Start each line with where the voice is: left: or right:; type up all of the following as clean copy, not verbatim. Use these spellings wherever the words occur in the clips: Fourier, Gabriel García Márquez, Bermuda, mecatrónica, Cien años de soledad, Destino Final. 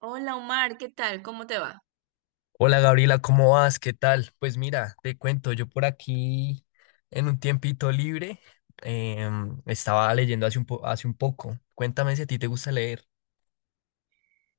right: Hola Omar, ¿qué tal? ¿Cómo te va?
left: Hola Gabriela, ¿cómo vas? ¿Qué tal? Pues mira, te cuento, yo por aquí en un tiempito libre estaba leyendo hace un poco. Cuéntame si a ti te gusta leer.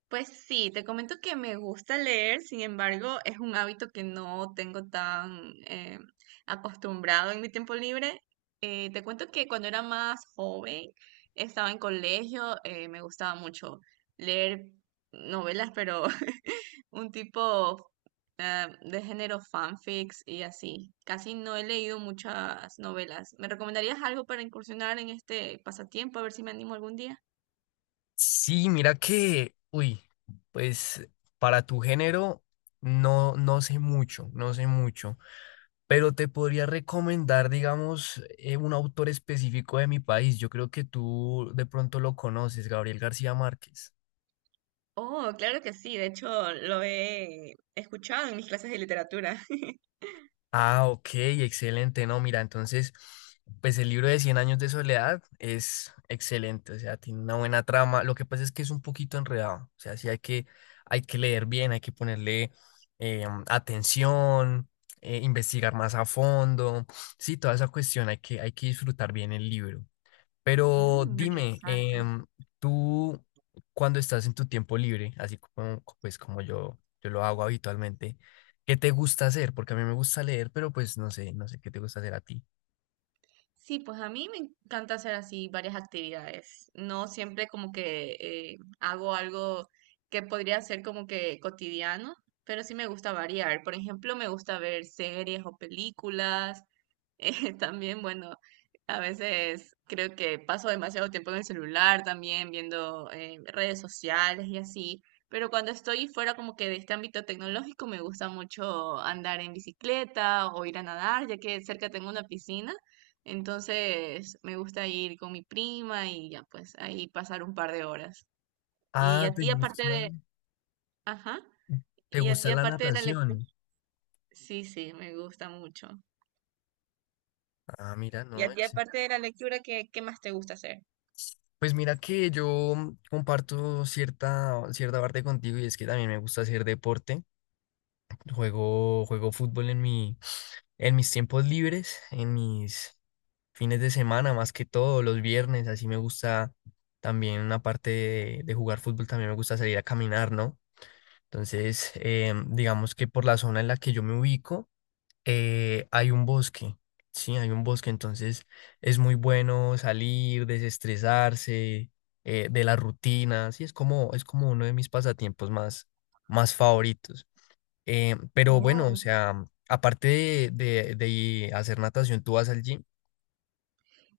right: Pues sí, te comento que me gusta leer, sin embargo, es un hábito que no tengo tan acostumbrado en mi tiempo libre. Te cuento que cuando era más joven, estaba en colegio, me gustaba mucho leer novelas, pero un tipo de género fanfics y así. Casi no he leído muchas novelas. ¿Me recomendarías algo para incursionar en este pasatiempo? A ver si me animo algún día.
left: Sí, mira que, uy, pues para tu género no sé mucho, no sé mucho, pero te podría recomendar, digamos, un autor específico de mi país. Yo creo que tú de pronto lo conoces, Gabriel García Márquez.
right: Oh, claro que sí, de hecho lo he escuchado en mis clases de literatura.
left: Ah, ok, excelente. No, mira, entonces, pues el libro de Cien años de soledad es excelente, o sea, tiene una buena trama. Lo que pasa es que es un poquito enredado, o sea, sí hay que leer bien, hay que ponerle atención, investigar más a fondo, sí, toda esa cuestión, hay que disfrutar bien el libro. Pero
right: Mm,
left: dime,
right: interesante.
left: tú cuando estás en tu tiempo libre, así como, pues, como yo lo hago habitualmente, ¿qué te gusta hacer? Porque a mí me gusta leer, pero pues no sé, no sé qué te gusta hacer a ti.
right: Sí, pues a mí me encanta hacer así varias actividades. No siempre como que hago algo que podría ser como que cotidiano, pero sí me gusta variar. Por ejemplo, me gusta ver series o películas. También, bueno, a veces creo que paso demasiado tiempo en el celular también viendo redes sociales y así. Pero cuando estoy fuera como que de este ámbito tecnológico, me gusta mucho andar en bicicleta o ir a nadar, ya que cerca tengo una piscina. Entonces me gusta ir con mi prima y ya pues ahí pasar un par de horas. Y
left: Ah,
right: a
left: ¿te
right: ti aparte
left: gusta?
right: de, ajá,
left: ¿Te
right: y a
left: gusta
right: ti
left: la
right: aparte de la lectura,
left: natación?
right: sí, sí, me gusta mucho.
left: Ah, mira,
right: Y a
left: no,
right: ti
left: ex-
right: aparte de la lectura, ¿qué, qué más te gusta hacer?
left: Pues mira que yo comparto cierta, cierta parte contigo y es que también me gusta hacer deporte. Juego, juego fútbol en mi, en mis tiempos libres, en mis, fines de semana, más que todo, los viernes, así me gusta también, aparte de jugar fútbol, también me gusta salir a caminar, ¿no? Entonces, digamos que por la zona en la que yo me ubico, hay un bosque, sí, hay un bosque, entonces es muy bueno salir, desestresarse, de la rutina, sí, es como uno de mis pasatiempos más, más favoritos. Pero bueno, o
right: Oh.
left: sea, aparte de, de hacer natación, ¿tú vas al gym?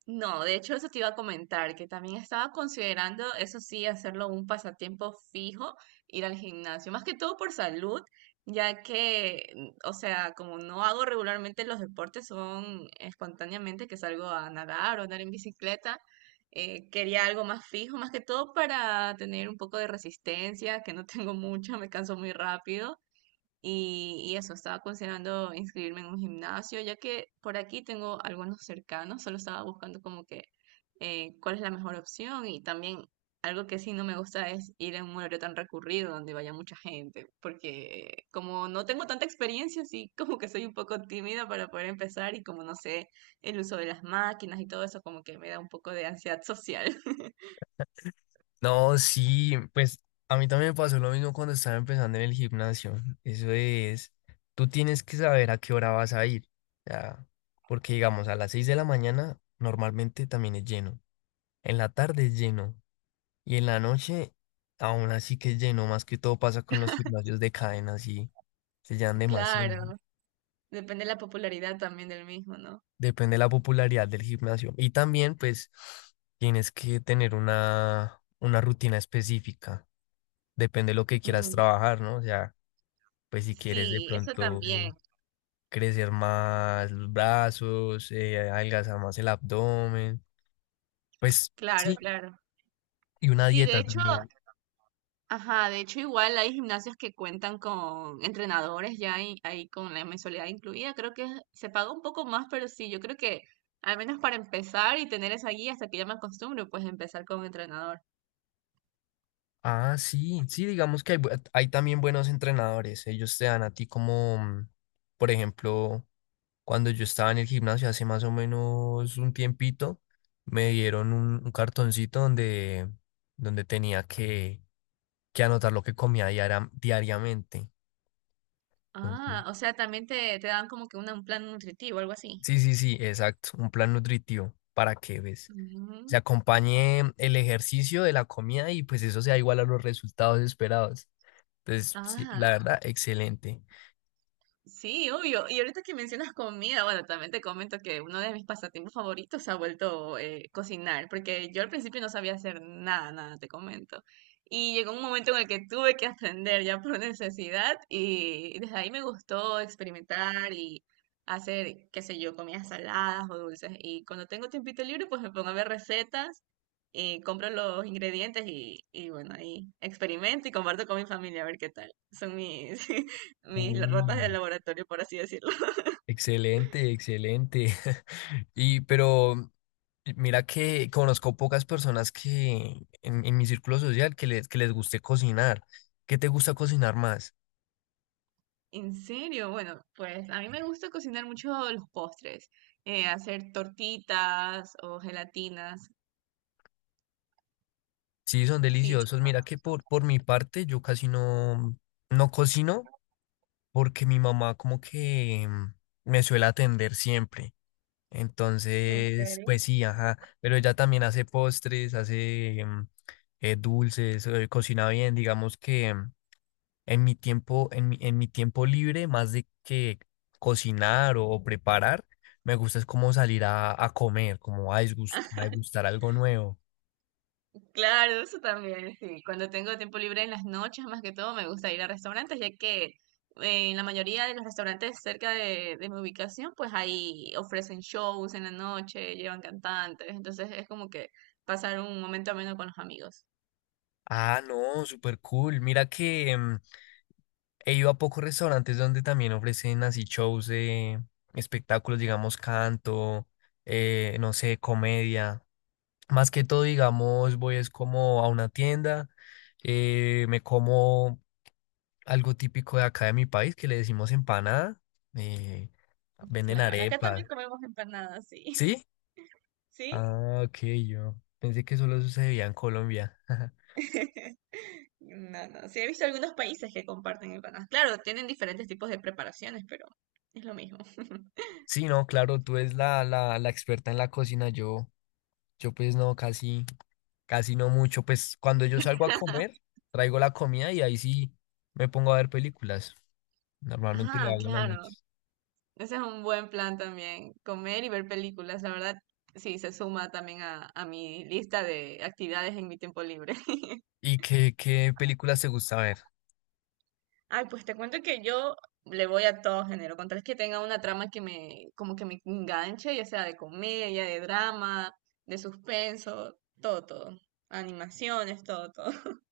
right: No, de hecho eso te iba a comentar, que también estaba considerando, eso sí, hacerlo un pasatiempo fijo, ir al gimnasio, más que todo por salud, ya que, mm, o sea, como no hago regularmente los deportes, son espontáneamente que salgo a nadar o andar en bicicleta, quería algo más fijo, más que todo para tener un poco de resistencia, que no tengo mucha, me canso muy rápido y eso, estaba considerando inscribirme en un gimnasio, ya que por aquí tengo algunos cercanos, solo estaba buscando como que cuál es la mejor opción y también algo que sí no me gusta es ir en un horario tan recurrido donde vaya mucha gente, porque como no tengo tanta experiencia, sí como que soy un poco tímida para poder empezar y como no sé el uso de las máquinas y todo eso como que me da un poco de ansiedad social.
left: No, sí, pues a mí también me pasó lo mismo cuando estaba empezando en el gimnasio. Eso es, tú tienes que saber a qué hora vas a ir. Ya, porque digamos, a las 6 de la mañana normalmente también es lleno. En la tarde es lleno. Y en la noche aún así que es lleno. Más que todo pasa con los gimnasios de cadena, sí. Se llenan demasiado.
right: Claro, depende de la popularidad también del mismo, ¿no?
left: Depende de la popularidad del gimnasio. Y también, pues, tienes que tener una rutina específica. Depende de lo que quieras
right: Mm,
left: trabajar, ¿no? O sea, pues si quieres de
right: sí, eso
left: pronto
right: también.
left: crecer más los brazos, adelgazar más el abdomen, pues
right: Claro,
left: sí,
right: claro.
left: y una
right: Sí, de
left: dieta
right: hecho,
left: también.
right: ajá, de hecho igual hay gimnasios que cuentan con entrenadores ya ahí, ahí con la mensualidad incluida. Creo que se paga un poco más, pero sí, yo creo que al menos para empezar y tener esa guía hasta que ya me acostumbro, pues empezar con entrenador.
left: Ah, sí, sí, digamos que hay, bu- hay también buenos entrenadores. Ellos te dan a ti como, por ejemplo, cuando yo estaba en el gimnasio hace más o menos un tiempito, me dieron un cartoncito donde, donde tenía que anotar lo que comía diariamente. Entonces,
right: Ah, o sea, también te dan como que una- un plan nutritivo, algo así.
left: sí, sí, sí, exacto, un plan nutritivo para que ves
right: Mm,
left: se acompañe el ejercicio de la comida y pues eso sea igual a los resultados esperados. Entonces, sí,
right: ah,
left: la verdad, excelente.
right: sí, obvio. Y ahorita que mencionas comida, bueno, también te comento que uno de mis pasatiempos favoritos se ha vuelto cocinar, porque yo al principio no sabía hacer nada, nada, te comento. Y llegó un momento en el que tuve que aprender ya por necesidad y desde ahí me gustó experimentar y hacer, qué sé yo, comidas saladas o dulces. Y cuando tengo tiempito libre, pues me pongo a ver recetas y compro los ingredientes y bueno, ahí experimento y comparto con mi familia a ver qué tal. Son mis, mis ratas de
left: Uy,
right: laboratorio, por así decirlo.
left: excelente, excelente. Y pero mira que conozco pocas personas que en mi círculo social que les guste cocinar. ¿Qué te gusta cocinar más?
right: En serio, bueno, pues a mí me gusta cocinar mucho los postres, hacer tortitas o gelatinas,
left: Sí, son
right: sí.
left: deliciosos. Mira que por mi parte yo casi no, no cocino porque mi mamá como que me suele atender siempre.
right: ¿En
left: Entonces,
right: serio?
left: pues sí, ajá. Pero ella también hace postres, hace dulces, cocina bien. Digamos que en mi tiempo libre, más de que cocinar o preparar, me gusta es como salir a comer, como a a degustar algo nuevo.
right: Claro, eso también, sí. Cuando tengo tiempo libre en las noches, más que todo, me gusta ir a restaurantes, ya que en la mayoría de los restaurantes cerca de mi ubicación, pues ahí ofrecen shows en la noche, llevan cantantes, entonces es como que pasar un momento ameno con los amigos.
left: Ah, no, súper cool. Mira que... he ido a pocos restaurantes donde también ofrecen así shows de espectáculos, digamos, canto, no sé, comedia. Más que todo, digamos, voy es como a una tienda, me como algo típico de acá de mi país, que le decimos empanada, eh, venden
right: Claro, acá
left: arepas,
right: también comemos empanadas, sí.
left: ¿sí?
right: ¿Sí?
left: Ah, ok, yo pensé que solo sucedía en Colombia.
right: No, no. Sí, he visto algunos países que comparten empanadas. Claro, tienen diferentes tipos de preparaciones, pero es lo mismo.
left: Sí, no, claro, tú eres la, la, la experta en la cocina, yo. Yo pues no, casi, casi no mucho. Pues cuando yo salgo a comer, traigo la comida y ahí sí me pongo a ver películas. Normalmente lo
right: Ah,
left: hago en la
right: claro.
left: noche.
right: Ese es un buen plan también. Comer y ver películas. La verdad, sí, se suma también a mi lista de actividades en mi tiempo libre.
left: ¿Y qué, qué películas te gusta ver?
right: Ay, pues te cuento que yo le voy a todo género. Con tal que tenga una trama que me, como que me enganche, ya sea de comedia, de drama, de suspenso, todo, todo. Animaciones, todo, todo.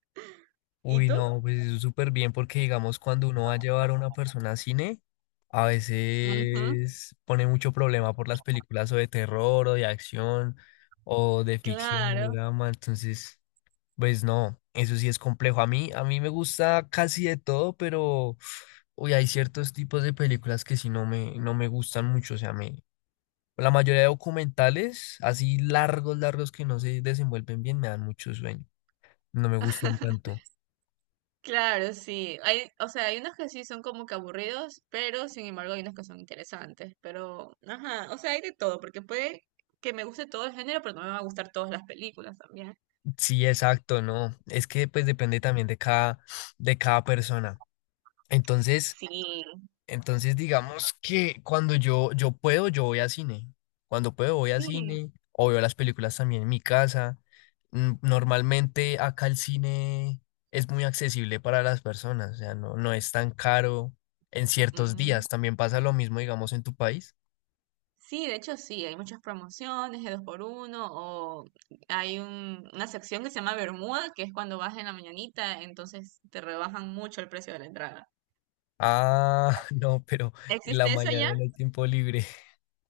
right: ¿Y
left: Uy,
right: tú?
left: no, pues súper bien porque digamos cuando uno va a llevar a una persona a cine, a
right: Ujú,
left: veces pone mucho problema por las películas o de terror o de acción o de ficción o de
right: claro,
left: drama, entonces, pues no, eso sí es complejo. A mí me gusta casi de todo, pero uy, hay ciertos tipos de películas que sí no me, no me gustan mucho, o sea, me, la mayoría de documentales, así largos, largos que no se desenvuelven bien, me dan mucho sueño. No me gustan tanto.
right: claro, sí. Hay, o sea, hay unos que sí son como que aburridos, pero sin embargo hay unos que son interesantes. Pero, ajá, o sea, hay de todo, porque puede que me guste todo el género, pero no me va a gustar todas las películas también.
left: Sí, exacto, no. Es que pues depende también de cada persona. Entonces,
right: Sí,
left: entonces, digamos que cuando yo puedo, yo voy a cine. Cuando puedo, voy a
right: sí.
left: cine o veo las películas también en mi casa. Normalmente acá el cine es muy accesible para las personas, o sea, no, no es tan caro en ciertos días.
right: Ujú.
left: También pasa lo mismo, digamos, en tu país.
right: Sí, de hecho sí, hay muchas promociones de dos por uno, o hay una sección que se llama Bermuda, que es cuando vas en la mañanita, entonces te rebajan mucho el precio de la entrada.
left: Ah, no, pero en la
right: ¿Existe eso?
left: mañana no hay tiempo libre.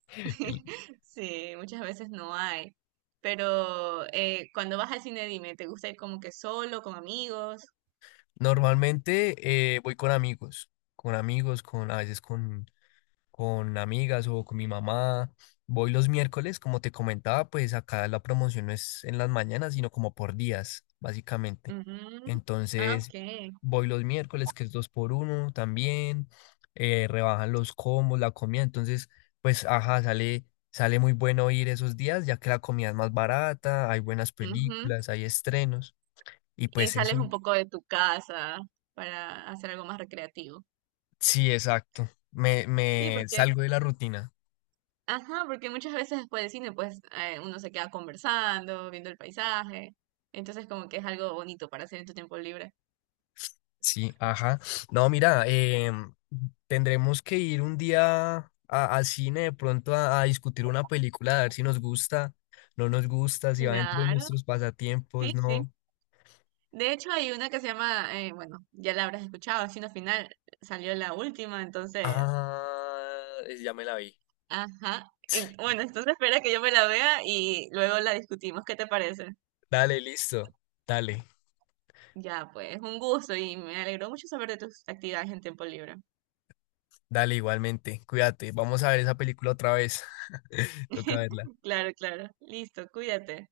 left: El-
right: Sí, muchas veces no hay. Pero cuando vas al cine, dime, ¿te gusta ir como que solo, con amigos?
left: normalmente voy con amigos, con amigos, con a veces con amigas o con mi mamá. Voy los miércoles, como te comentaba, pues acá la promoción no es en las mañanas, sino como por días, básicamente.
right: Ujú. Ah,
left: Entonces,
right: ok.
left: voy los miércoles, que es dos por uno también, rebajan los combos, la comida. Entonces, pues, ajá, sale, sale muy bueno ir esos días, ya que la comida es más barata, hay buenas
right: Ujú.
left: películas, hay estrenos, y
right: Y
left: pues eso,
right: sales un poco de tu casa para hacer algo más recreativo.
left: sí, exacto. Me,
right: Sí,
left: me
right: porque,
left: salgo de la rutina.
right: ajá, porque muchas veces después del cine, pues uno se queda conversando, viendo el paisaje. Entonces, como que es algo bonito para hacer en tu tiempo libre.
left: Sí, ajá. No, mira, tendremos que ir un día a- al cine de pronto a discutir una película, a ver si nos gusta, no nos gusta, si va dentro de
right: Claro,
left: nuestros pasatiempos,
right: sí, sí.
left: no.
right: De hecho, hay una que se llama, bueno, ya la habrás escuchado, Destino Final, salió la última, entonces,
left: Ah, ya me la vi.
right: ajá. Bueno, entonces espera que yo me la vea y luego la discutimos, ¿qué te parece?
left: Dale, listo. Dale,
right: Ya, pues, un gusto y me alegró mucho saber de tus actividades en tiempo libre.
left: dale igualmente. Cuídate. Vamos a ver esa película otra vez. Toca verla.
right: Claro, claro. Listo, cuídate.